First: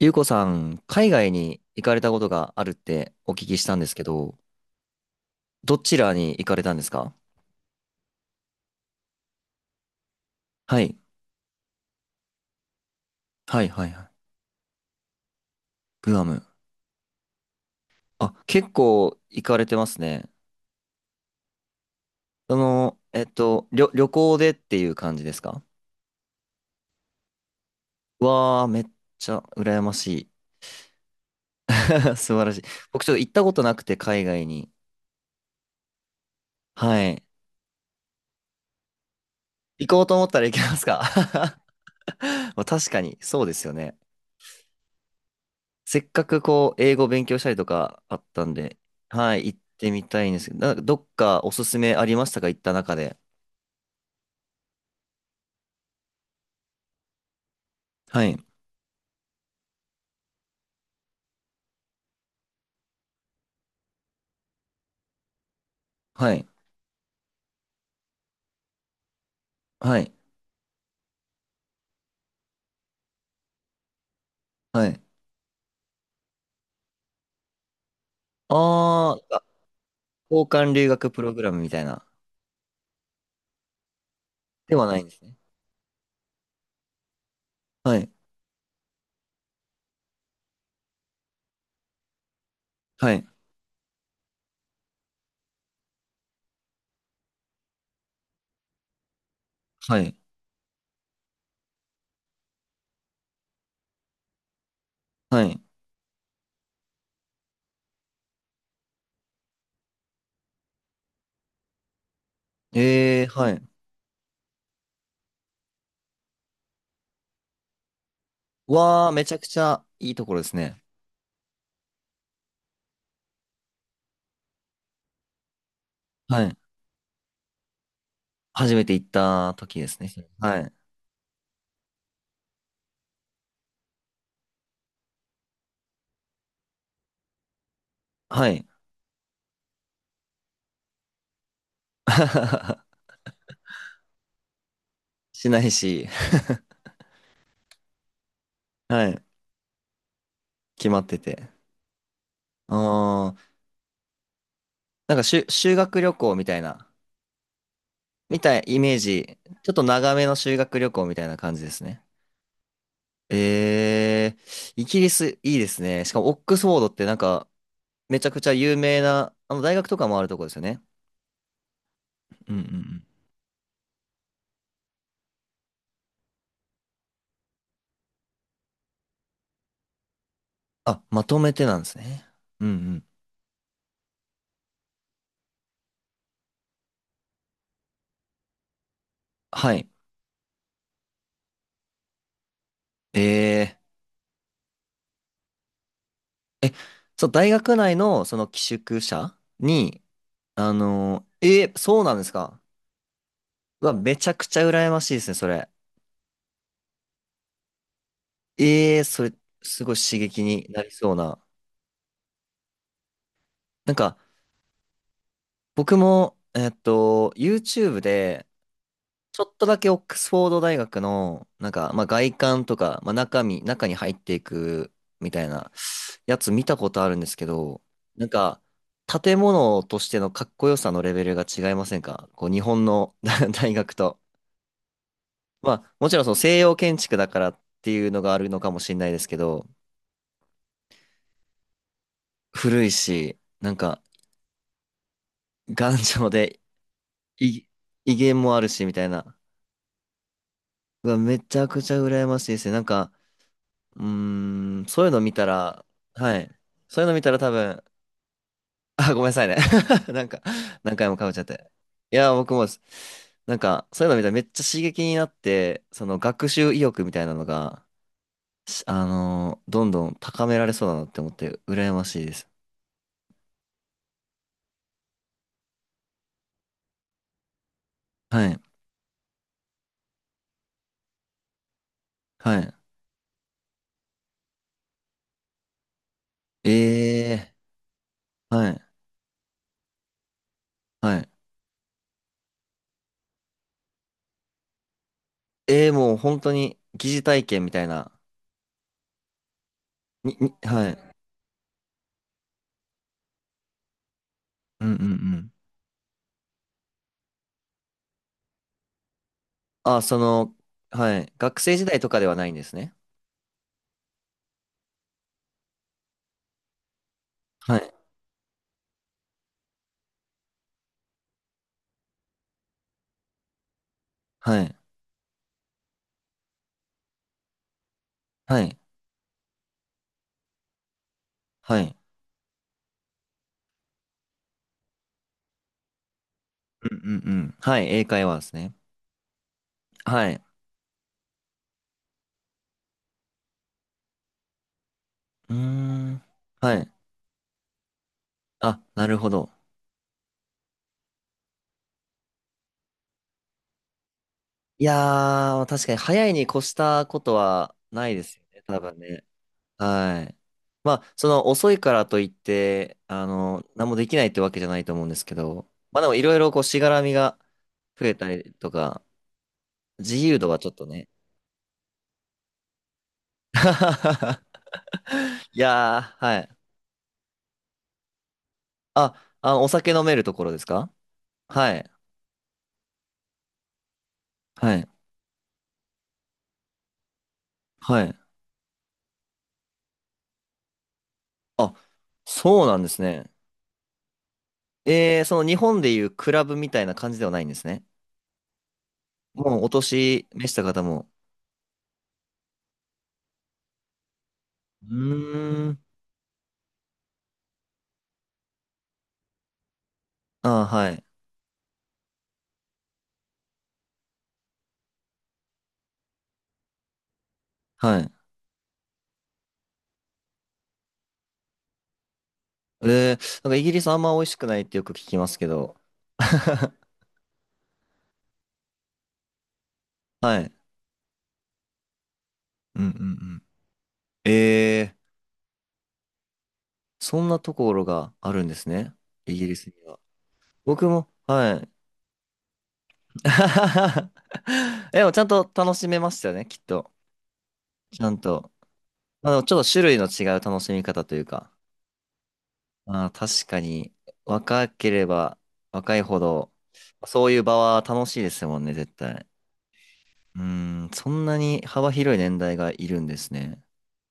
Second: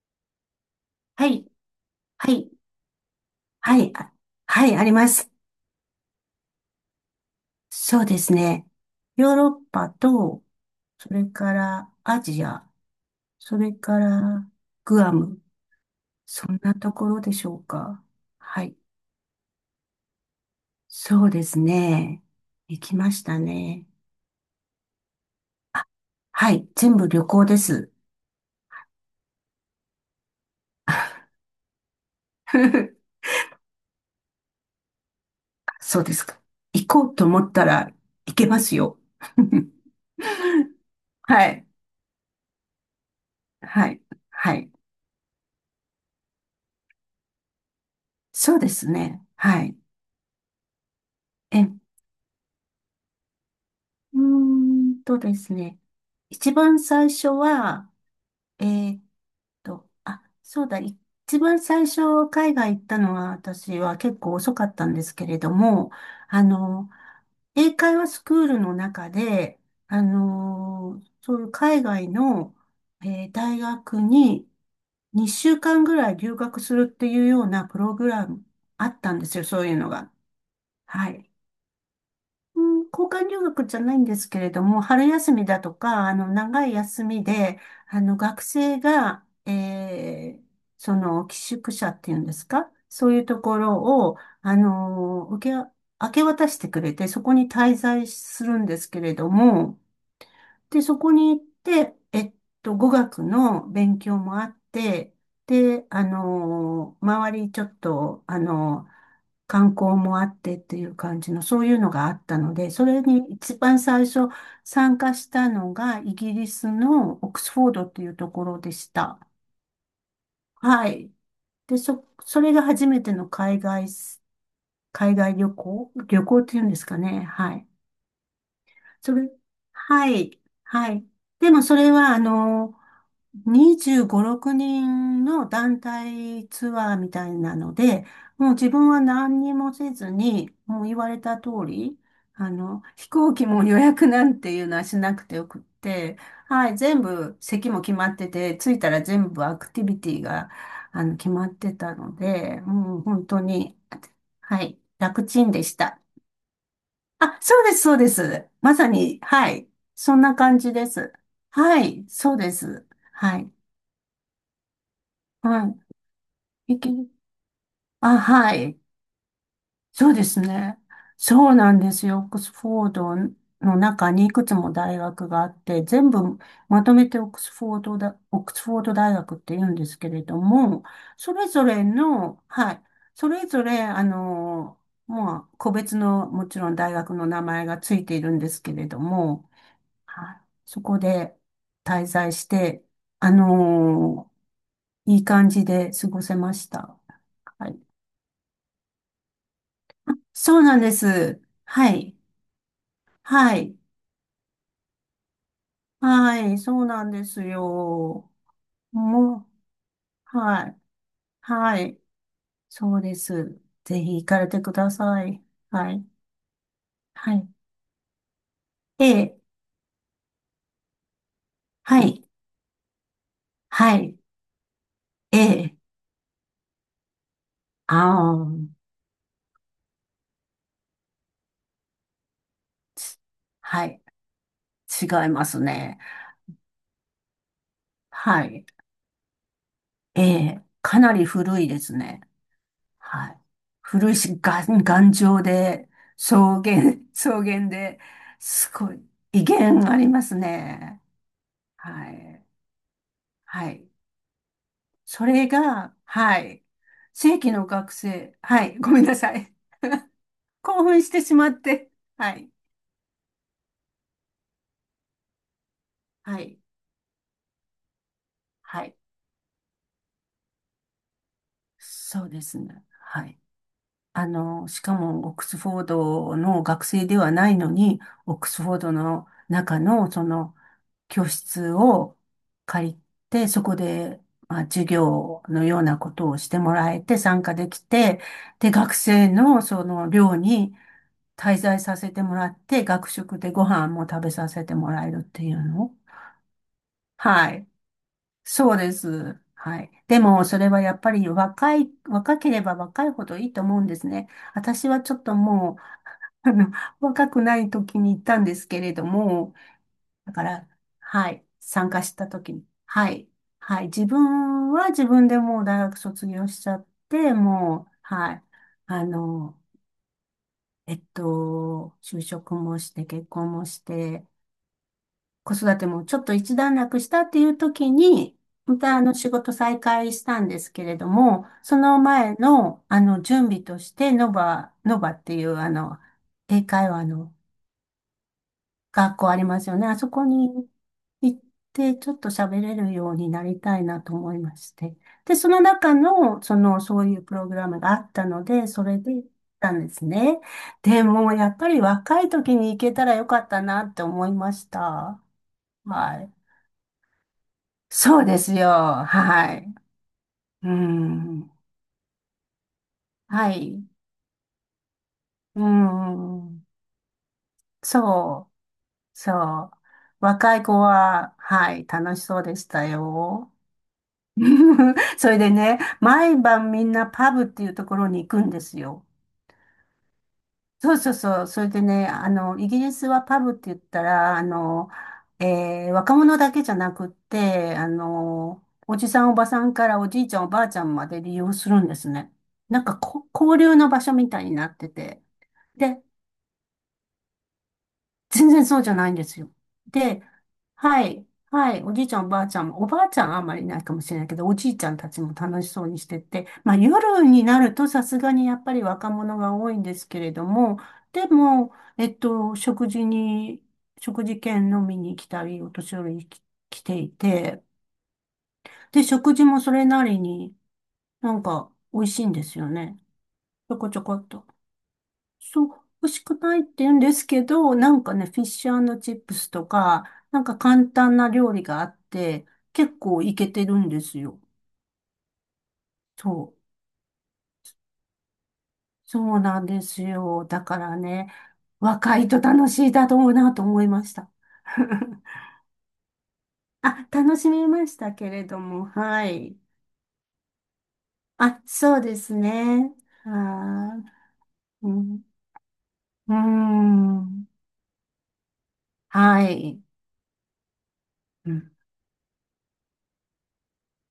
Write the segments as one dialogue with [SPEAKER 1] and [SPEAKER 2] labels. [SPEAKER 1] ゆうこさん、海
[SPEAKER 2] は
[SPEAKER 1] 外
[SPEAKER 2] い、
[SPEAKER 1] に行かれたこと
[SPEAKER 2] はい、
[SPEAKER 1] があるってお聞きした
[SPEAKER 2] は
[SPEAKER 1] んで
[SPEAKER 2] い、
[SPEAKER 1] すけ
[SPEAKER 2] あ
[SPEAKER 1] ど、
[SPEAKER 2] はい、あります。
[SPEAKER 1] どちらに行かれたんですか？
[SPEAKER 2] そうですね。ヨーロッパと、
[SPEAKER 1] はい。
[SPEAKER 2] それからアジア、そ
[SPEAKER 1] はい
[SPEAKER 2] れ
[SPEAKER 1] はい
[SPEAKER 2] か
[SPEAKER 1] はい。
[SPEAKER 2] らグアム、
[SPEAKER 1] グアム。
[SPEAKER 2] そんなところでしょうか。
[SPEAKER 1] あ、
[SPEAKER 2] は
[SPEAKER 1] 結
[SPEAKER 2] い、
[SPEAKER 1] 構行かれてますね。
[SPEAKER 2] そうですね。
[SPEAKER 1] そ
[SPEAKER 2] 行き
[SPEAKER 1] の、
[SPEAKER 2] ましたね。
[SPEAKER 1] 旅行でっていう感じですか？
[SPEAKER 2] はい、全部旅行です。
[SPEAKER 1] わー、めっちゃ羨ましい。素晴らしい。僕ち ょっと行ったことなくて、海外に。
[SPEAKER 2] そうですか。行こ
[SPEAKER 1] は
[SPEAKER 2] う
[SPEAKER 1] い。
[SPEAKER 2] と思ったら行けますよ。
[SPEAKER 1] 行 こうと思ったら行けますか？
[SPEAKER 2] は い、
[SPEAKER 1] まあ確かに、そうですよ
[SPEAKER 2] は
[SPEAKER 1] ね。
[SPEAKER 2] い、はい。
[SPEAKER 1] せっかくこう、英語勉強したりとかあったん
[SPEAKER 2] そうで
[SPEAKER 1] で、
[SPEAKER 2] すね。
[SPEAKER 1] はい、行っ
[SPEAKER 2] はい。
[SPEAKER 1] てみたいんですけど、なんかどっかおす
[SPEAKER 2] え
[SPEAKER 1] すめありましたか行った中で？
[SPEAKER 2] うーんとですね。一番最初は、
[SPEAKER 1] はい、
[SPEAKER 2] えーっあ、そうだ、一番最初海外行ったのは私は結構遅かったんですけれども、
[SPEAKER 1] は
[SPEAKER 2] あ
[SPEAKER 1] い、
[SPEAKER 2] の、英会話スクールの中で、
[SPEAKER 1] はい、
[SPEAKER 2] そういう海外の、大学に
[SPEAKER 1] はい。
[SPEAKER 2] 2週間ぐらい留学するっていうようなプログラムあった
[SPEAKER 1] あ
[SPEAKER 2] んで
[SPEAKER 1] ー、
[SPEAKER 2] す
[SPEAKER 1] あ
[SPEAKER 2] よ、そういうのが。
[SPEAKER 1] 交換留
[SPEAKER 2] は
[SPEAKER 1] 学プ
[SPEAKER 2] い。
[SPEAKER 1] ログラムみたいな。
[SPEAKER 2] うん、交換留学じゃないんですけれど
[SPEAKER 1] で
[SPEAKER 2] も、
[SPEAKER 1] はないん
[SPEAKER 2] 春
[SPEAKER 1] です
[SPEAKER 2] 休
[SPEAKER 1] ね。
[SPEAKER 2] みだとか、長い休みで、
[SPEAKER 1] はい、
[SPEAKER 2] 学生が、その、寄宿舎っていうんですかそ
[SPEAKER 1] は
[SPEAKER 2] ういう
[SPEAKER 1] い、
[SPEAKER 2] ところを、明け渡してくれて、そこに滞在するんですけれども、
[SPEAKER 1] はい、
[SPEAKER 2] で、そこに行って、語学の勉強もあって、
[SPEAKER 1] はい。
[SPEAKER 2] で、周りちょっと、観光もあってっていう感じの、そういうのがあったので、それに
[SPEAKER 1] は
[SPEAKER 2] 一
[SPEAKER 1] い。
[SPEAKER 2] 番最初参加したのが、イギリスのオックスフォードっていうところでし
[SPEAKER 1] わー、
[SPEAKER 2] た。
[SPEAKER 1] めちゃくちゃいいところですね。
[SPEAKER 2] はい。で、それが初めての海外旅行
[SPEAKER 1] は
[SPEAKER 2] っ
[SPEAKER 1] い。
[SPEAKER 2] ていうんですかね。はい。
[SPEAKER 1] 初めて行っ
[SPEAKER 2] それ、
[SPEAKER 1] た時ですね。
[SPEAKER 2] はい、
[SPEAKER 1] はい、
[SPEAKER 2] はい。でもそれは、25、6人の団体ツアーみたいなので、
[SPEAKER 1] は
[SPEAKER 2] もう
[SPEAKER 1] い。
[SPEAKER 2] 自分は何にもせずに、もう言われた通り、飛行機も予約なんていうのはしなくてよ
[SPEAKER 1] しな
[SPEAKER 2] くっ
[SPEAKER 1] いし、
[SPEAKER 2] て、はい、全部席も決まってて、着いたら
[SPEAKER 1] はい、
[SPEAKER 2] 全部アクティビティが、
[SPEAKER 1] 決まって
[SPEAKER 2] 決ま
[SPEAKER 1] て。
[SPEAKER 2] ってたので、もう本
[SPEAKER 1] あー、
[SPEAKER 2] 当に、はい、
[SPEAKER 1] なんか
[SPEAKER 2] 楽ちんで
[SPEAKER 1] 修
[SPEAKER 2] し
[SPEAKER 1] 学
[SPEAKER 2] た。
[SPEAKER 1] 旅行みたいな。
[SPEAKER 2] あ、そうです、そうで
[SPEAKER 1] み
[SPEAKER 2] す。
[SPEAKER 1] たい、
[SPEAKER 2] ま
[SPEAKER 1] イ
[SPEAKER 2] さ
[SPEAKER 1] メー
[SPEAKER 2] に、
[SPEAKER 1] ジ。
[SPEAKER 2] はい。
[SPEAKER 1] ちょっと長
[SPEAKER 2] そん
[SPEAKER 1] めの
[SPEAKER 2] な
[SPEAKER 1] 修
[SPEAKER 2] 感じ
[SPEAKER 1] 学
[SPEAKER 2] で
[SPEAKER 1] 旅行
[SPEAKER 2] す。
[SPEAKER 1] みたいな感じです
[SPEAKER 2] は
[SPEAKER 1] ね。
[SPEAKER 2] い、そうです。はい。
[SPEAKER 1] えイギリスいいです
[SPEAKER 2] は
[SPEAKER 1] ね。しかもオックスフ
[SPEAKER 2] い。
[SPEAKER 1] ォ
[SPEAKER 2] い
[SPEAKER 1] ード
[SPEAKER 2] け、
[SPEAKER 1] ってなんか、
[SPEAKER 2] あ、
[SPEAKER 1] めちゃくちゃ
[SPEAKER 2] は
[SPEAKER 1] 有
[SPEAKER 2] い。
[SPEAKER 1] 名な、あの大学とか
[SPEAKER 2] そう
[SPEAKER 1] もあ
[SPEAKER 2] で
[SPEAKER 1] ると
[SPEAKER 2] す
[SPEAKER 1] こですよ
[SPEAKER 2] ね。
[SPEAKER 1] ね。
[SPEAKER 2] そうなんですよ。オック
[SPEAKER 1] う
[SPEAKER 2] ス
[SPEAKER 1] んうんう
[SPEAKER 2] フォー
[SPEAKER 1] ん。
[SPEAKER 2] ドの中にいくつも大学があって、全部まとめてオックスフォードだ、オックスフォード大学って言うんですけれども、
[SPEAKER 1] あ、ま
[SPEAKER 2] そ
[SPEAKER 1] と
[SPEAKER 2] れ
[SPEAKER 1] め
[SPEAKER 2] ぞ
[SPEAKER 1] てなん
[SPEAKER 2] れ
[SPEAKER 1] ですね。
[SPEAKER 2] の、
[SPEAKER 1] うんう
[SPEAKER 2] はい。
[SPEAKER 1] ん。
[SPEAKER 2] それぞれ、まあ、個別の、もちろん大学の名前がついているんですけれども、
[SPEAKER 1] はい。
[SPEAKER 2] はい、そこで滞在して、あ
[SPEAKER 1] え
[SPEAKER 2] のいい感じで過ごせま
[SPEAKER 1] ー、
[SPEAKER 2] し
[SPEAKER 1] え、
[SPEAKER 2] た。
[SPEAKER 1] そう、大
[SPEAKER 2] は
[SPEAKER 1] 学
[SPEAKER 2] い。
[SPEAKER 1] 内のその寄宿舎に、
[SPEAKER 2] そうなんです。は
[SPEAKER 1] そうな
[SPEAKER 2] い。
[SPEAKER 1] んですか。
[SPEAKER 2] はい。
[SPEAKER 1] うわ、めちゃくちゃ羨ましいですね、それ。
[SPEAKER 2] はい。そうなんですよ。
[SPEAKER 1] それ、
[SPEAKER 2] も
[SPEAKER 1] すごい刺
[SPEAKER 2] う、
[SPEAKER 1] 激に
[SPEAKER 2] はい。
[SPEAKER 1] なりそうな。
[SPEAKER 2] はい。そうです。
[SPEAKER 1] なん
[SPEAKER 2] ぜひ
[SPEAKER 1] か、
[SPEAKER 2] 行かれてください。は
[SPEAKER 1] 僕
[SPEAKER 2] い。
[SPEAKER 1] も、
[SPEAKER 2] はい。
[SPEAKER 1] YouTube で、
[SPEAKER 2] え
[SPEAKER 1] ち
[SPEAKER 2] え。
[SPEAKER 1] ょっとだけオックスフォード大学の、なんか、
[SPEAKER 2] は
[SPEAKER 1] まあ、
[SPEAKER 2] い。
[SPEAKER 1] 外観とか、まあ、中身、中に
[SPEAKER 2] は
[SPEAKER 1] 入っ
[SPEAKER 2] い。
[SPEAKER 1] ていくみ
[SPEAKER 2] え
[SPEAKER 1] たいな
[SPEAKER 2] え。
[SPEAKER 1] やつ見たことあるんですけど、
[SPEAKER 2] あ
[SPEAKER 1] なんか、
[SPEAKER 2] あ。
[SPEAKER 1] 建物としてのかっこよさのレベルが違いませんかこう、日本の 大
[SPEAKER 2] は
[SPEAKER 1] 学
[SPEAKER 2] い。
[SPEAKER 1] と？
[SPEAKER 2] 違います
[SPEAKER 1] まあ、
[SPEAKER 2] ね。
[SPEAKER 1] もちろんその西洋建築だからっていうのがあ
[SPEAKER 2] は
[SPEAKER 1] るの
[SPEAKER 2] い。
[SPEAKER 1] かもしれないですけど、
[SPEAKER 2] ええ。かなり古いですね。
[SPEAKER 1] 古い
[SPEAKER 2] は
[SPEAKER 1] し、
[SPEAKER 2] い。
[SPEAKER 1] なんか、
[SPEAKER 2] 古いし、が頑丈で、
[SPEAKER 1] 頑丈で、
[SPEAKER 2] 草原、草
[SPEAKER 1] い
[SPEAKER 2] 原で、
[SPEAKER 1] 威厳もある
[SPEAKER 2] す
[SPEAKER 1] し、み
[SPEAKER 2] ご
[SPEAKER 1] た
[SPEAKER 2] い、
[SPEAKER 1] いな。
[SPEAKER 2] 威厳ありますね。
[SPEAKER 1] うわ、めちゃくちゃ
[SPEAKER 2] は
[SPEAKER 1] 羨ま
[SPEAKER 2] い。
[SPEAKER 1] しいですね。なんか、
[SPEAKER 2] はい。
[SPEAKER 1] そういうの
[SPEAKER 2] そ
[SPEAKER 1] 見た
[SPEAKER 2] れ
[SPEAKER 1] ら、
[SPEAKER 2] が、
[SPEAKER 1] は
[SPEAKER 2] は
[SPEAKER 1] い。
[SPEAKER 2] い。
[SPEAKER 1] そういうの見た
[SPEAKER 2] 正
[SPEAKER 1] ら多
[SPEAKER 2] 規の
[SPEAKER 1] 分、
[SPEAKER 2] 学生。はい。ごめん
[SPEAKER 1] あ、
[SPEAKER 2] な
[SPEAKER 1] ごめんな
[SPEAKER 2] さ
[SPEAKER 1] さい
[SPEAKER 2] い。
[SPEAKER 1] ね。なんか、
[SPEAKER 2] 興
[SPEAKER 1] 何
[SPEAKER 2] 奮
[SPEAKER 1] 回
[SPEAKER 2] し
[SPEAKER 1] も
[SPEAKER 2] て
[SPEAKER 1] かぶっ
[SPEAKER 2] し
[SPEAKER 1] ちゃっ
[SPEAKER 2] まっ
[SPEAKER 1] て。
[SPEAKER 2] て。
[SPEAKER 1] い
[SPEAKER 2] は
[SPEAKER 1] や、
[SPEAKER 2] い。
[SPEAKER 1] 僕もです、なんか、そういうの見たらめっちゃ刺激になって、その
[SPEAKER 2] は
[SPEAKER 1] 学
[SPEAKER 2] い。
[SPEAKER 1] 習意欲みたいなのが、し
[SPEAKER 2] はい。
[SPEAKER 1] あのーどんどん高められそうだなって思って、羨まし
[SPEAKER 2] そ
[SPEAKER 1] い
[SPEAKER 2] う
[SPEAKER 1] で
[SPEAKER 2] で
[SPEAKER 1] す。
[SPEAKER 2] すね。はい。しかもオックスフォードの学生ではないのに、オッ
[SPEAKER 1] は
[SPEAKER 2] ク
[SPEAKER 1] い。
[SPEAKER 2] スフォードの中のその教室を
[SPEAKER 1] はい。
[SPEAKER 2] 借りて、そこで、まあ、授業のようなことをしてもらえて参加
[SPEAKER 1] え
[SPEAKER 2] できて、
[SPEAKER 1] は
[SPEAKER 2] で、
[SPEAKER 1] い。
[SPEAKER 2] 学生のその寮に
[SPEAKER 1] はい。
[SPEAKER 2] 滞在させてもらって、学食でご飯も食べさせてもらえるっていうの。
[SPEAKER 1] もう本当に疑似体
[SPEAKER 2] は
[SPEAKER 1] 験
[SPEAKER 2] い。
[SPEAKER 1] みたいな。
[SPEAKER 2] そうです。はい。で
[SPEAKER 1] に、
[SPEAKER 2] も、
[SPEAKER 1] に、
[SPEAKER 2] それは
[SPEAKER 1] は
[SPEAKER 2] やっ
[SPEAKER 1] い。
[SPEAKER 2] ぱり若ければ若いほどいいと思うんですね。
[SPEAKER 1] う
[SPEAKER 2] 私
[SPEAKER 1] んう
[SPEAKER 2] は
[SPEAKER 1] ん
[SPEAKER 2] ち
[SPEAKER 1] う
[SPEAKER 2] ょっと
[SPEAKER 1] ん。
[SPEAKER 2] もう、あの若くない時に行ったんですけれども、
[SPEAKER 1] あ、そ
[SPEAKER 2] だか
[SPEAKER 1] の、
[SPEAKER 2] ら、
[SPEAKER 1] は
[SPEAKER 2] は
[SPEAKER 1] い。
[SPEAKER 2] い、
[SPEAKER 1] 学生時
[SPEAKER 2] 参
[SPEAKER 1] 代
[SPEAKER 2] 加
[SPEAKER 1] と
[SPEAKER 2] し
[SPEAKER 1] かで
[SPEAKER 2] た
[SPEAKER 1] はない
[SPEAKER 2] 時
[SPEAKER 1] んで
[SPEAKER 2] に、
[SPEAKER 1] すね。
[SPEAKER 2] はい、はい、自分は自分でもう大学卒業しちゃって、
[SPEAKER 1] は
[SPEAKER 2] もう、
[SPEAKER 1] い。
[SPEAKER 2] はい、あの、就職もして、結婚もして、
[SPEAKER 1] はい。
[SPEAKER 2] 子育てもちょっと一段落したっていう時に、
[SPEAKER 1] は
[SPEAKER 2] ま
[SPEAKER 1] い。
[SPEAKER 2] た仕事再開したんですけれども、そ
[SPEAKER 1] はい。
[SPEAKER 2] の前の準備として、ノバっていう英会
[SPEAKER 1] うん
[SPEAKER 2] 話
[SPEAKER 1] うん
[SPEAKER 2] の
[SPEAKER 1] うん。はい。英会話ですね。
[SPEAKER 2] 学校ありますよね。あそこ
[SPEAKER 1] はい。
[SPEAKER 2] に行って、ちょっと喋れるようになりたいなと思いまして。で、そ
[SPEAKER 1] うー
[SPEAKER 2] の中
[SPEAKER 1] ん。
[SPEAKER 2] の、そ
[SPEAKER 1] は
[SPEAKER 2] の、
[SPEAKER 1] い。
[SPEAKER 2] そういうプログラムがあったので、
[SPEAKER 1] あ、
[SPEAKER 2] それ
[SPEAKER 1] な
[SPEAKER 2] で
[SPEAKER 1] る
[SPEAKER 2] 行
[SPEAKER 1] ほ
[SPEAKER 2] っ
[SPEAKER 1] ど。
[SPEAKER 2] たんですね。でも、やっぱり若い時に行けたらよかったなって思いまし
[SPEAKER 1] い
[SPEAKER 2] た。
[SPEAKER 1] やー、確かに
[SPEAKER 2] は
[SPEAKER 1] 早い
[SPEAKER 2] い。
[SPEAKER 1] に越したことはないで
[SPEAKER 2] そう
[SPEAKER 1] す
[SPEAKER 2] で
[SPEAKER 1] よ
[SPEAKER 2] す
[SPEAKER 1] ね。
[SPEAKER 2] よ。
[SPEAKER 1] 多分ね。
[SPEAKER 2] はい。
[SPEAKER 1] はい。
[SPEAKER 2] う
[SPEAKER 1] まあ、その
[SPEAKER 2] ん。
[SPEAKER 1] 遅いからといって、あ
[SPEAKER 2] は
[SPEAKER 1] の、
[SPEAKER 2] い。
[SPEAKER 1] 何もできないってわけじゃないと思うんですけ
[SPEAKER 2] う
[SPEAKER 1] ど、まあでもいろいろこう
[SPEAKER 2] ん。
[SPEAKER 1] しがらみが増えた
[SPEAKER 2] そう。
[SPEAKER 1] りとか、
[SPEAKER 2] そう。
[SPEAKER 1] 自由度
[SPEAKER 2] 若
[SPEAKER 1] が
[SPEAKER 2] い
[SPEAKER 1] ちょっ
[SPEAKER 2] 子
[SPEAKER 1] とね。
[SPEAKER 2] は、はい、楽しそうでしたよ。それで
[SPEAKER 1] い
[SPEAKER 2] ね、
[SPEAKER 1] やー、
[SPEAKER 2] 毎
[SPEAKER 1] はい。
[SPEAKER 2] 晩みんなパブっていうところに行くんですよ。
[SPEAKER 1] あ、お酒飲めるところですか？
[SPEAKER 2] そうそうそう。それ
[SPEAKER 1] は
[SPEAKER 2] で
[SPEAKER 1] い。
[SPEAKER 2] ね、イギリスはパブって言ったら、
[SPEAKER 1] はい。
[SPEAKER 2] 若者だけじゃなくって、
[SPEAKER 1] はい。
[SPEAKER 2] おじさんおばさんからおじいちゃんおばあちゃんまで利用す
[SPEAKER 1] あ、
[SPEAKER 2] るんですね。
[SPEAKER 1] そうな
[SPEAKER 2] な
[SPEAKER 1] ん
[SPEAKER 2] ん
[SPEAKER 1] で
[SPEAKER 2] か
[SPEAKER 1] す
[SPEAKER 2] こ、
[SPEAKER 1] ね。
[SPEAKER 2] 交流の場所みたいになってて。
[SPEAKER 1] その日本でいうクラブみたいな感じではないんですね。
[SPEAKER 2] 全然そうじゃないんですよ。
[SPEAKER 1] もうお
[SPEAKER 2] で、
[SPEAKER 1] 年召した方
[SPEAKER 2] は
[SPEAKER 1] も。
[SPEAKER 2] い、はい、おじいちゃん、おばあちゃんも、おばあちゃんはあんまりいないかもしれないけど、おじいち
[SPEAKER 1] う
[SPEAKER 2] ゃんたちも楽
[SPEAKER 1] ー
[SPEAKER 2] し
[SPEAKER 1] ん。
[SPEAKER 2] そうにしてて、まあ夜になるとさすがにやっぱり若者が多いんですけれど
[SPEAKER 1] ああ、
[SPEAKER 2] も、
[SPEAKER 1] はい。
[SPEAKER 2] でも、食事券飲みに来たり、お年寄りに来ていて、
[SPEAKER 1] はい。
[SPEAKER 2] で、食事もそれなりになんか美味しいんですよね。
[SPEAKER 1] なんかイギ
[SPEAKER 2] ちょ
[SPEAKER 1] リス
[SPEAKER 2] こ
[SPEAKER 1] あ
[SPEAKER 2] ち
[SPEAKER 1] ん
[SPEAKER 2] ょ
[SPEAKER 1] ま
[SPEAKER 2] こ
[SPEAKER 1] 美味
[SPEAKER 2] っ
[SPEAKER 1] し
[SPEAKER 2] と。
[SPEAKER 1] くないってよく聞きますけ
[SPEAKER 2] そう、
[SPEAKER 1] ど。
[SPEAKER 2] 欲しくないって 言うんですけど、なんかね、フィッシュチップスとか、
[SPEAKER 1] は
[SPEAKER 2] なん
[SPEAKER 1] い。
[SPEAKER 2] か簡単な料理があって、
[SPEAKER 1] うんう
[SPEAKER 2] 結
[SPEAKER 1] ん
[SPEAKER 2] 構い
[SPEAKER 1] うん。
[SPEAKER 2] けてるんですよ。
[SPEAKER 1] えー、
[SPEAKER 2] そう。
[SPEAKER 1] そんなところがあるんですね。イ
[SPEAKER 2] そう
[SPEAKER 1] ギリ
[SPEAKER 2] な
[SPEAKER 1] ス
[SPEAKER 2] ん
[SPEAKER 1] に
[SPEAKER 2] で
[SPEAKER 1] は。
[SPEAKER 2] すよ。だか
[SPEAKER 1] 僕
[SPEAKER 2] ら
[SPEAKER 1] も、
[SPEAKER 2] ね、
[SPEAKER 1] はい。
[SPEAKER 2] 若いと楽しいだろうなと思いま した。
[SPEAKER 1] でも ちゃんと楽しめましたよね、きっと。
[SPEAKER 2] あ、楽しみまし
[SPEAKER 1] ちゃ
[SPEAKER 2] た
[SPEAKER 1] ん
[SPEAKER 2] けれ
[SPEAKER 1] と。
[SPEAKER 2] ども、は
[SPEAKER 1] まあの、ちょ
[SPEAKER 2] い。
[SPEAKER 1] っと種類の違う楽しみ方というか。
[SPEAKER 2] あ、そうですね。
[SPEAKER 1] まあ確かに、
[SPEAKER 2] は
[SPEAKER 1] 若
[SPEAKER 2] ー
[SPEAKER 1] け
[SPEAKER 2] い。う
[SPEAKER 1] れ
[SPEAKER 2] ん。
[SPEAKER 1] ば若いほ
[SPEAKER 2] うー
[SPEAKER 1] ど、そういう
[SPEAKER 2] ん、
[SPEAKER 1] 場は楽しいですもんね、絶対。
[SPEAKER 2] はい。
[SPEAKER 1] うん、そんな
[SPEAKER 2] う
[SPEAKER 1] に
[SPEAKER 2] ん、
[SPEAKER 1] 幅広い年代がいるんですね。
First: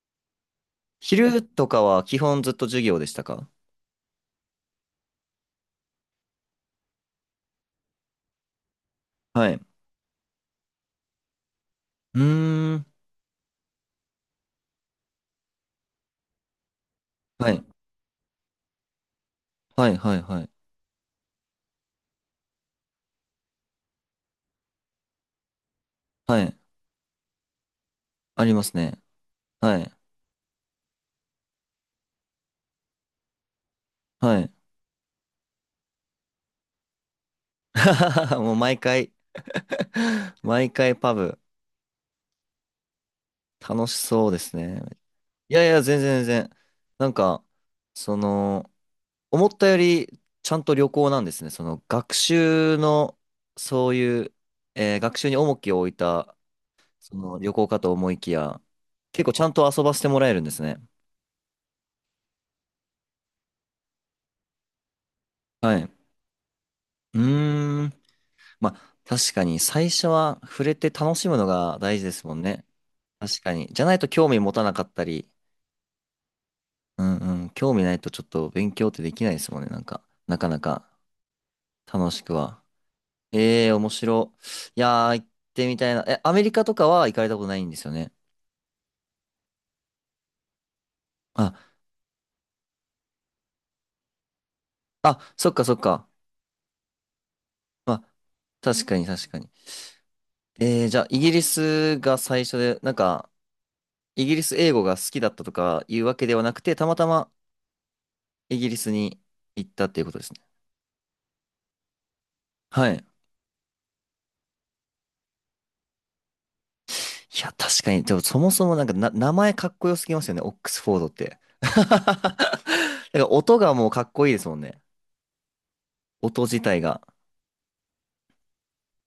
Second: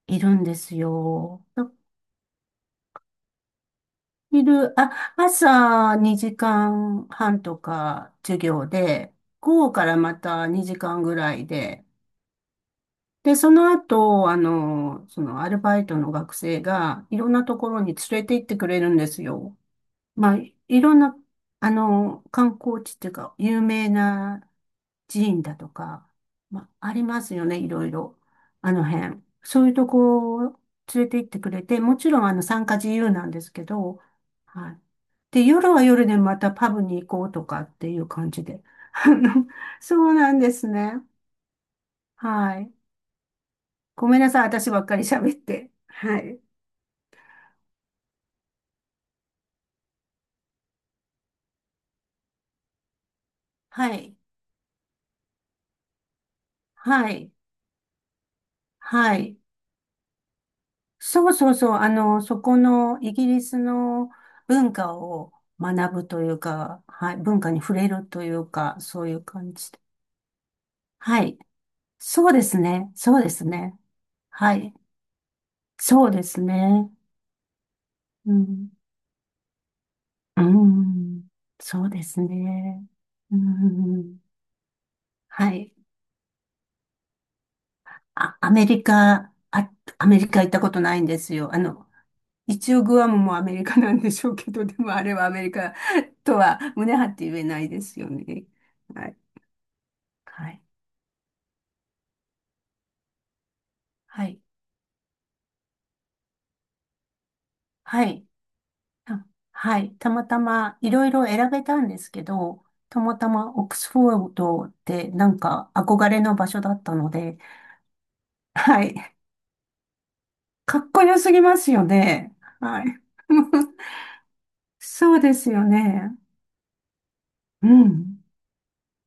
[SPEAKER 2] いるんです
[SPEAKER 1] 昼
[SPEAKER 2] よ。
[SPEAKER 1] とかは基本ずっと授業でしたか？
[SPEAKER 2] 昼、あ、朝2時間半とか授業で、
[SPEAKER 1] はい。う
[SPEAKER 2] 午後からまた2時間ぐらいで、
[SPEAKER 1] ーん。
[SPEAKER 2] で、その後、そのアルバイトの学生がいろんな
[SPEAKER 1] は
[SPEAKER 2] と
[SPEAKER 1] い。
[SPEAKER 2] ころに連れて行ってくれるんですよ。
[SPEAKER 1] はい、はい、
[SPEAKER 2] まあ、
[SPEAKER 1] はい。
[SPEAKER 2] いいろんな、あの、観光地っていうか、有名な寺院だとか、
[SPEAKER 1] はい。
[SPEAKER 2] まあ、ありますよね、いろいろ。
[SPEAKER 1] ありま
[SPEAKER 2] あ
[SPEAKER 1] す
[SPEAKER 2] の
[SPEAKER 1] ね。
[SPEAKER 2] 辺。そういう
[SPEAKER 1] は
[SPEAKER 2] と
[SPEAKER 1] い。
[SPEAKER 2] こを連れて行ってくれて、もちろん、参加自由なんですけど、
[SPEAKER 1] はい。
[SPEAKER 2] はい。で、夜は夜でまたパブに行こうとかっていう感 じ
[SPEAKER 1] もう
[SPEAKER 2] で。
[SPEAKER 1] 毎
[SPEAKER 2] あ
[SPEAKER 1] 回
[SPEAKER 2] のそうな んです
[SPEAKER 1] 毎回
[SPEAKER 2] ね。
[SPEAKER 1] パブ、
[SPEAKER 2] はい。
[SPEAKER 1] 楽し
[SPEAKER 2] ごめん
[SPEAKER 1] そ
[SPEAKER 2] な
[SPEAKER 1] うで
[SPEAKER 2] さい、
[SPEAKER 1] す
[SPEAKER 2] 私ば
[SPEAKER 1] ね。
[SPEAKER 2] っかり喋っ
[SPEAKER 1] いやい
[SPEAKER 2] て。
[SPEAKER 1] や、全
[SPEAKER 2] は
[SPEAKER 1] 然
[SPEAKER 2] い。
[SPEAKER 1] 全然。なんか、その、思ったよりちゃんと旅行なんですね。その学習の、
[SPEAKER 2] は
[SPEAKER 1] そう
[SPEAKER 2] い。
[SPEAKER 1] いう、学習に重きを置いた、
[SPEAKER 2] は
[SPEAKER 1] そ
[SPEAKER 2] い。
[SPEAKER 1] の旅行かと思いきや、
[SPEAKER 2] は
[SPEAKER 1] 結構
[SPEAKER 2] い。
[SPEAKER 1] ちゃんと遊ばせてもらえるんですね。
[SPEAKER 2] そうそうそう、そこのイギリスの文化を
[SPEAKER 1] はい。う
[SPEAKER 2] 学ぶというか、はい、
[SPEAKER 1] ー
[SPEAKER 2] 文化に触れ
[SPEAKER 1] ん。
[SPEAKER 2] るという
[SPEAKER 1] ま
[SPEAKER 2] か、
[SPEAKER 1] あ、
[SPEAKER 2] そういう
[SPEAKER 1] 確か
[SPEAKER 2] 感
[SPEAKER 1] に
[SPEAKER 2] じで。
[SPEAKER 1] 最初は触れて楽
[SPEAKER 2] は
[SPEAKER 1] しむ
[SPEAKER 2] い。
[SPEAKER 1] のが大事です
[SPEAKER 2] そう
[SPEAKER 1] もん
[SPEAKER 2] です
[SPEAKER 1] ね。
[SPEAKER 2] ね。そうで
[SPEAKER 1] 確
[SPEAKER 2] す
[SPEAKER 1] かに。
[SPEAKER 2] ね。
[SPEAKER 1] じゃないと興味持
[SPEAKER 2] は
[SPEAKER 1] たな
[SPEAKER 2] い。
[SPEAKER 1] かったり、
[SPEAKER 2] そうですね。
[SPEAKER 1] うんうん、興味ないとちょっ
[SPEAKER 2] う
[SPEAKER 1] と
[SPEAKER 2] ん。
[SPEAKER 1] 勉強ってできないですもんね。なんか、な
[SPEAKER 2] う
[SPEAKER 1] かなか
[SPEAKER 2] ん。そうで
[SPEAKER 1] 楽し
[SPEAKER 2] す
[SPEAKER 1] くは。
[SPEAKER 2] ね。う
[SPEAKER 1] ええ、面
[SPEAKER 2] ん。
[SPEAKER 1] 白。いやー、行っ
[SPEAKER 2] は
[SPEAKER 1] て
[SPEAKER 2] い。
[SPEAKER 1] みたいな。え、アメリカとかは行かれたことないんですよね。
[SPEAKER 2] あ、アメリカ行ったことないんですよ。
[SPEAKER 1] あ、
[SPEAKER 2] 一応グアムもアメリカなんでしょうけど、でもあれはアメ
[SPEAKER 1] そ
[SPEAKER 2] リ
[SPEAKER 1] っかそ
[SPEAKER 2] カ
[SPEAKER 1] っか。
[SPEAKER 2] とは胸張って言えないで
[SPEAKER 1] ま
[SPEAKER 2] す
[SPEAKER 1] あ、
[SPEAKER 2] よね。
[SPEAKER 1] 確かに
[SPEAKER 2] はい。
[SPEAKER 1] 確かに。
[SPEAKER 2] はい。
[SPEAKER 1] じゃあ、イギリスが最初で、なんか、イ
[SPEAKER 2] は
[SPEAKER 1] ギ
[SPEAKER 2] い。
[SPEAKER 1] リス英語が好きだったとかいうわけではなくて、たまたま
[SPEAKER 2] はい。
[SPEAKER 1] イギリスに
[SPEAKER 2] た
[SPEAKER 1] 行っ
[SPEAKER 2] は
[SPEAKER 1] たっ
[SPEAKER 2] い。
[SPEAKER 1] ていう
[SPEAKER 2] た
[SPEAKER 1] ことで
[SPEAKER 2] ま
[SPEAKER 1] す
[SPEAKER 2] た
[SPEAKER 1] ね。
[SPEAKER 2] まいろいろ選べたんですけど、
[SPEAKER 1] は
[SPEAKER 2] た
[SPEAKER 1] い。
[SPEAKER 2] またまオックスフォードってなんか憧れの場所だったので、
[SPEAKER 1] いや、確かに。でも、そもそも
[SPEAKER 2] は
[SPEAKER 1] なんかな、
[SPEAKER 2] い。
[SPEAKER 1] 名前かっこよすぎますよね。オック
[SPEAKER 2] か
[SPEAKER 1] ス
[SPEAKER 2] っ
[SPEAKER 1] フォー
[SPEAKER 2] こ
[SPEAKER 1] ドっ
[SPEAKER 2] よす
[SPEAKER 1] て。
[SPEAKER 2] ぎま すよね。はい。
[SPEAKER 1] なんか、音が もうかっこいいですもんね。
[SPEAKER 2] そうですよね。
[SPEAKER 1] 音自体が。
[SPEAKER 2] うん。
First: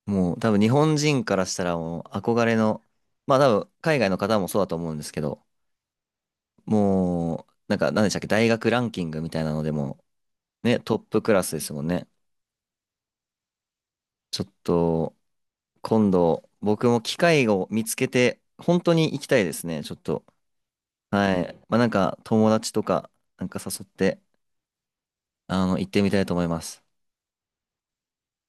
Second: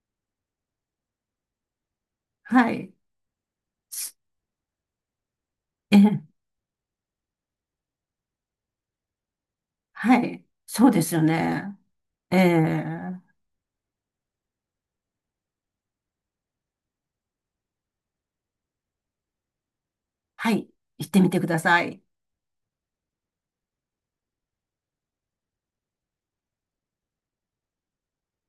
[SPEAKER 1] もう多分日本人からしたらもう憧れ
[SPEAKER 2] は
[SPEAKER 1] の、
[SPEAKER 2] い。
[SPEAKER 1] まあ多分海外
[SPEAKER 2] す
[SPEAKER 1] の方もそうだと思うんですけど、
[SPEAKER 2] ええ、
[SPEAKER 1] もうなんか何でしたっけ、大学ランキングみたいなのでも
[SPEAKER 2] はい。
[SPEAKER 1] ね、
[SPEAKER 2] そう
[SPEAKER 1] トッ
[SPEAKER 2] です
[SPEAKER 1] プ
[SPEAKER 2] よ
[SPEAKER 1] クラスです
[SPEAKER 2] ね。
[SPEAKER 1] もんね。
[SPEAKER 2] ええ、
[SPEAKER 1] ちょっと今度僕も機会を見つけて本当に行きたいですね、ちょっと。
[SPEAKER 2] はい、行ってみ
[SPEAKER 1] は
[SPEAKER 2] てく
[SPEAKER 1] い。
[SPEAKER 2] だ
[SPEAKER 1] まあ
[SPEAKER 2] さ
[SPEAKER 1] なん
[SPEAKER 2] い。
[SPEAKER 1] か友達とかなんか誘って行ってみたいと思います。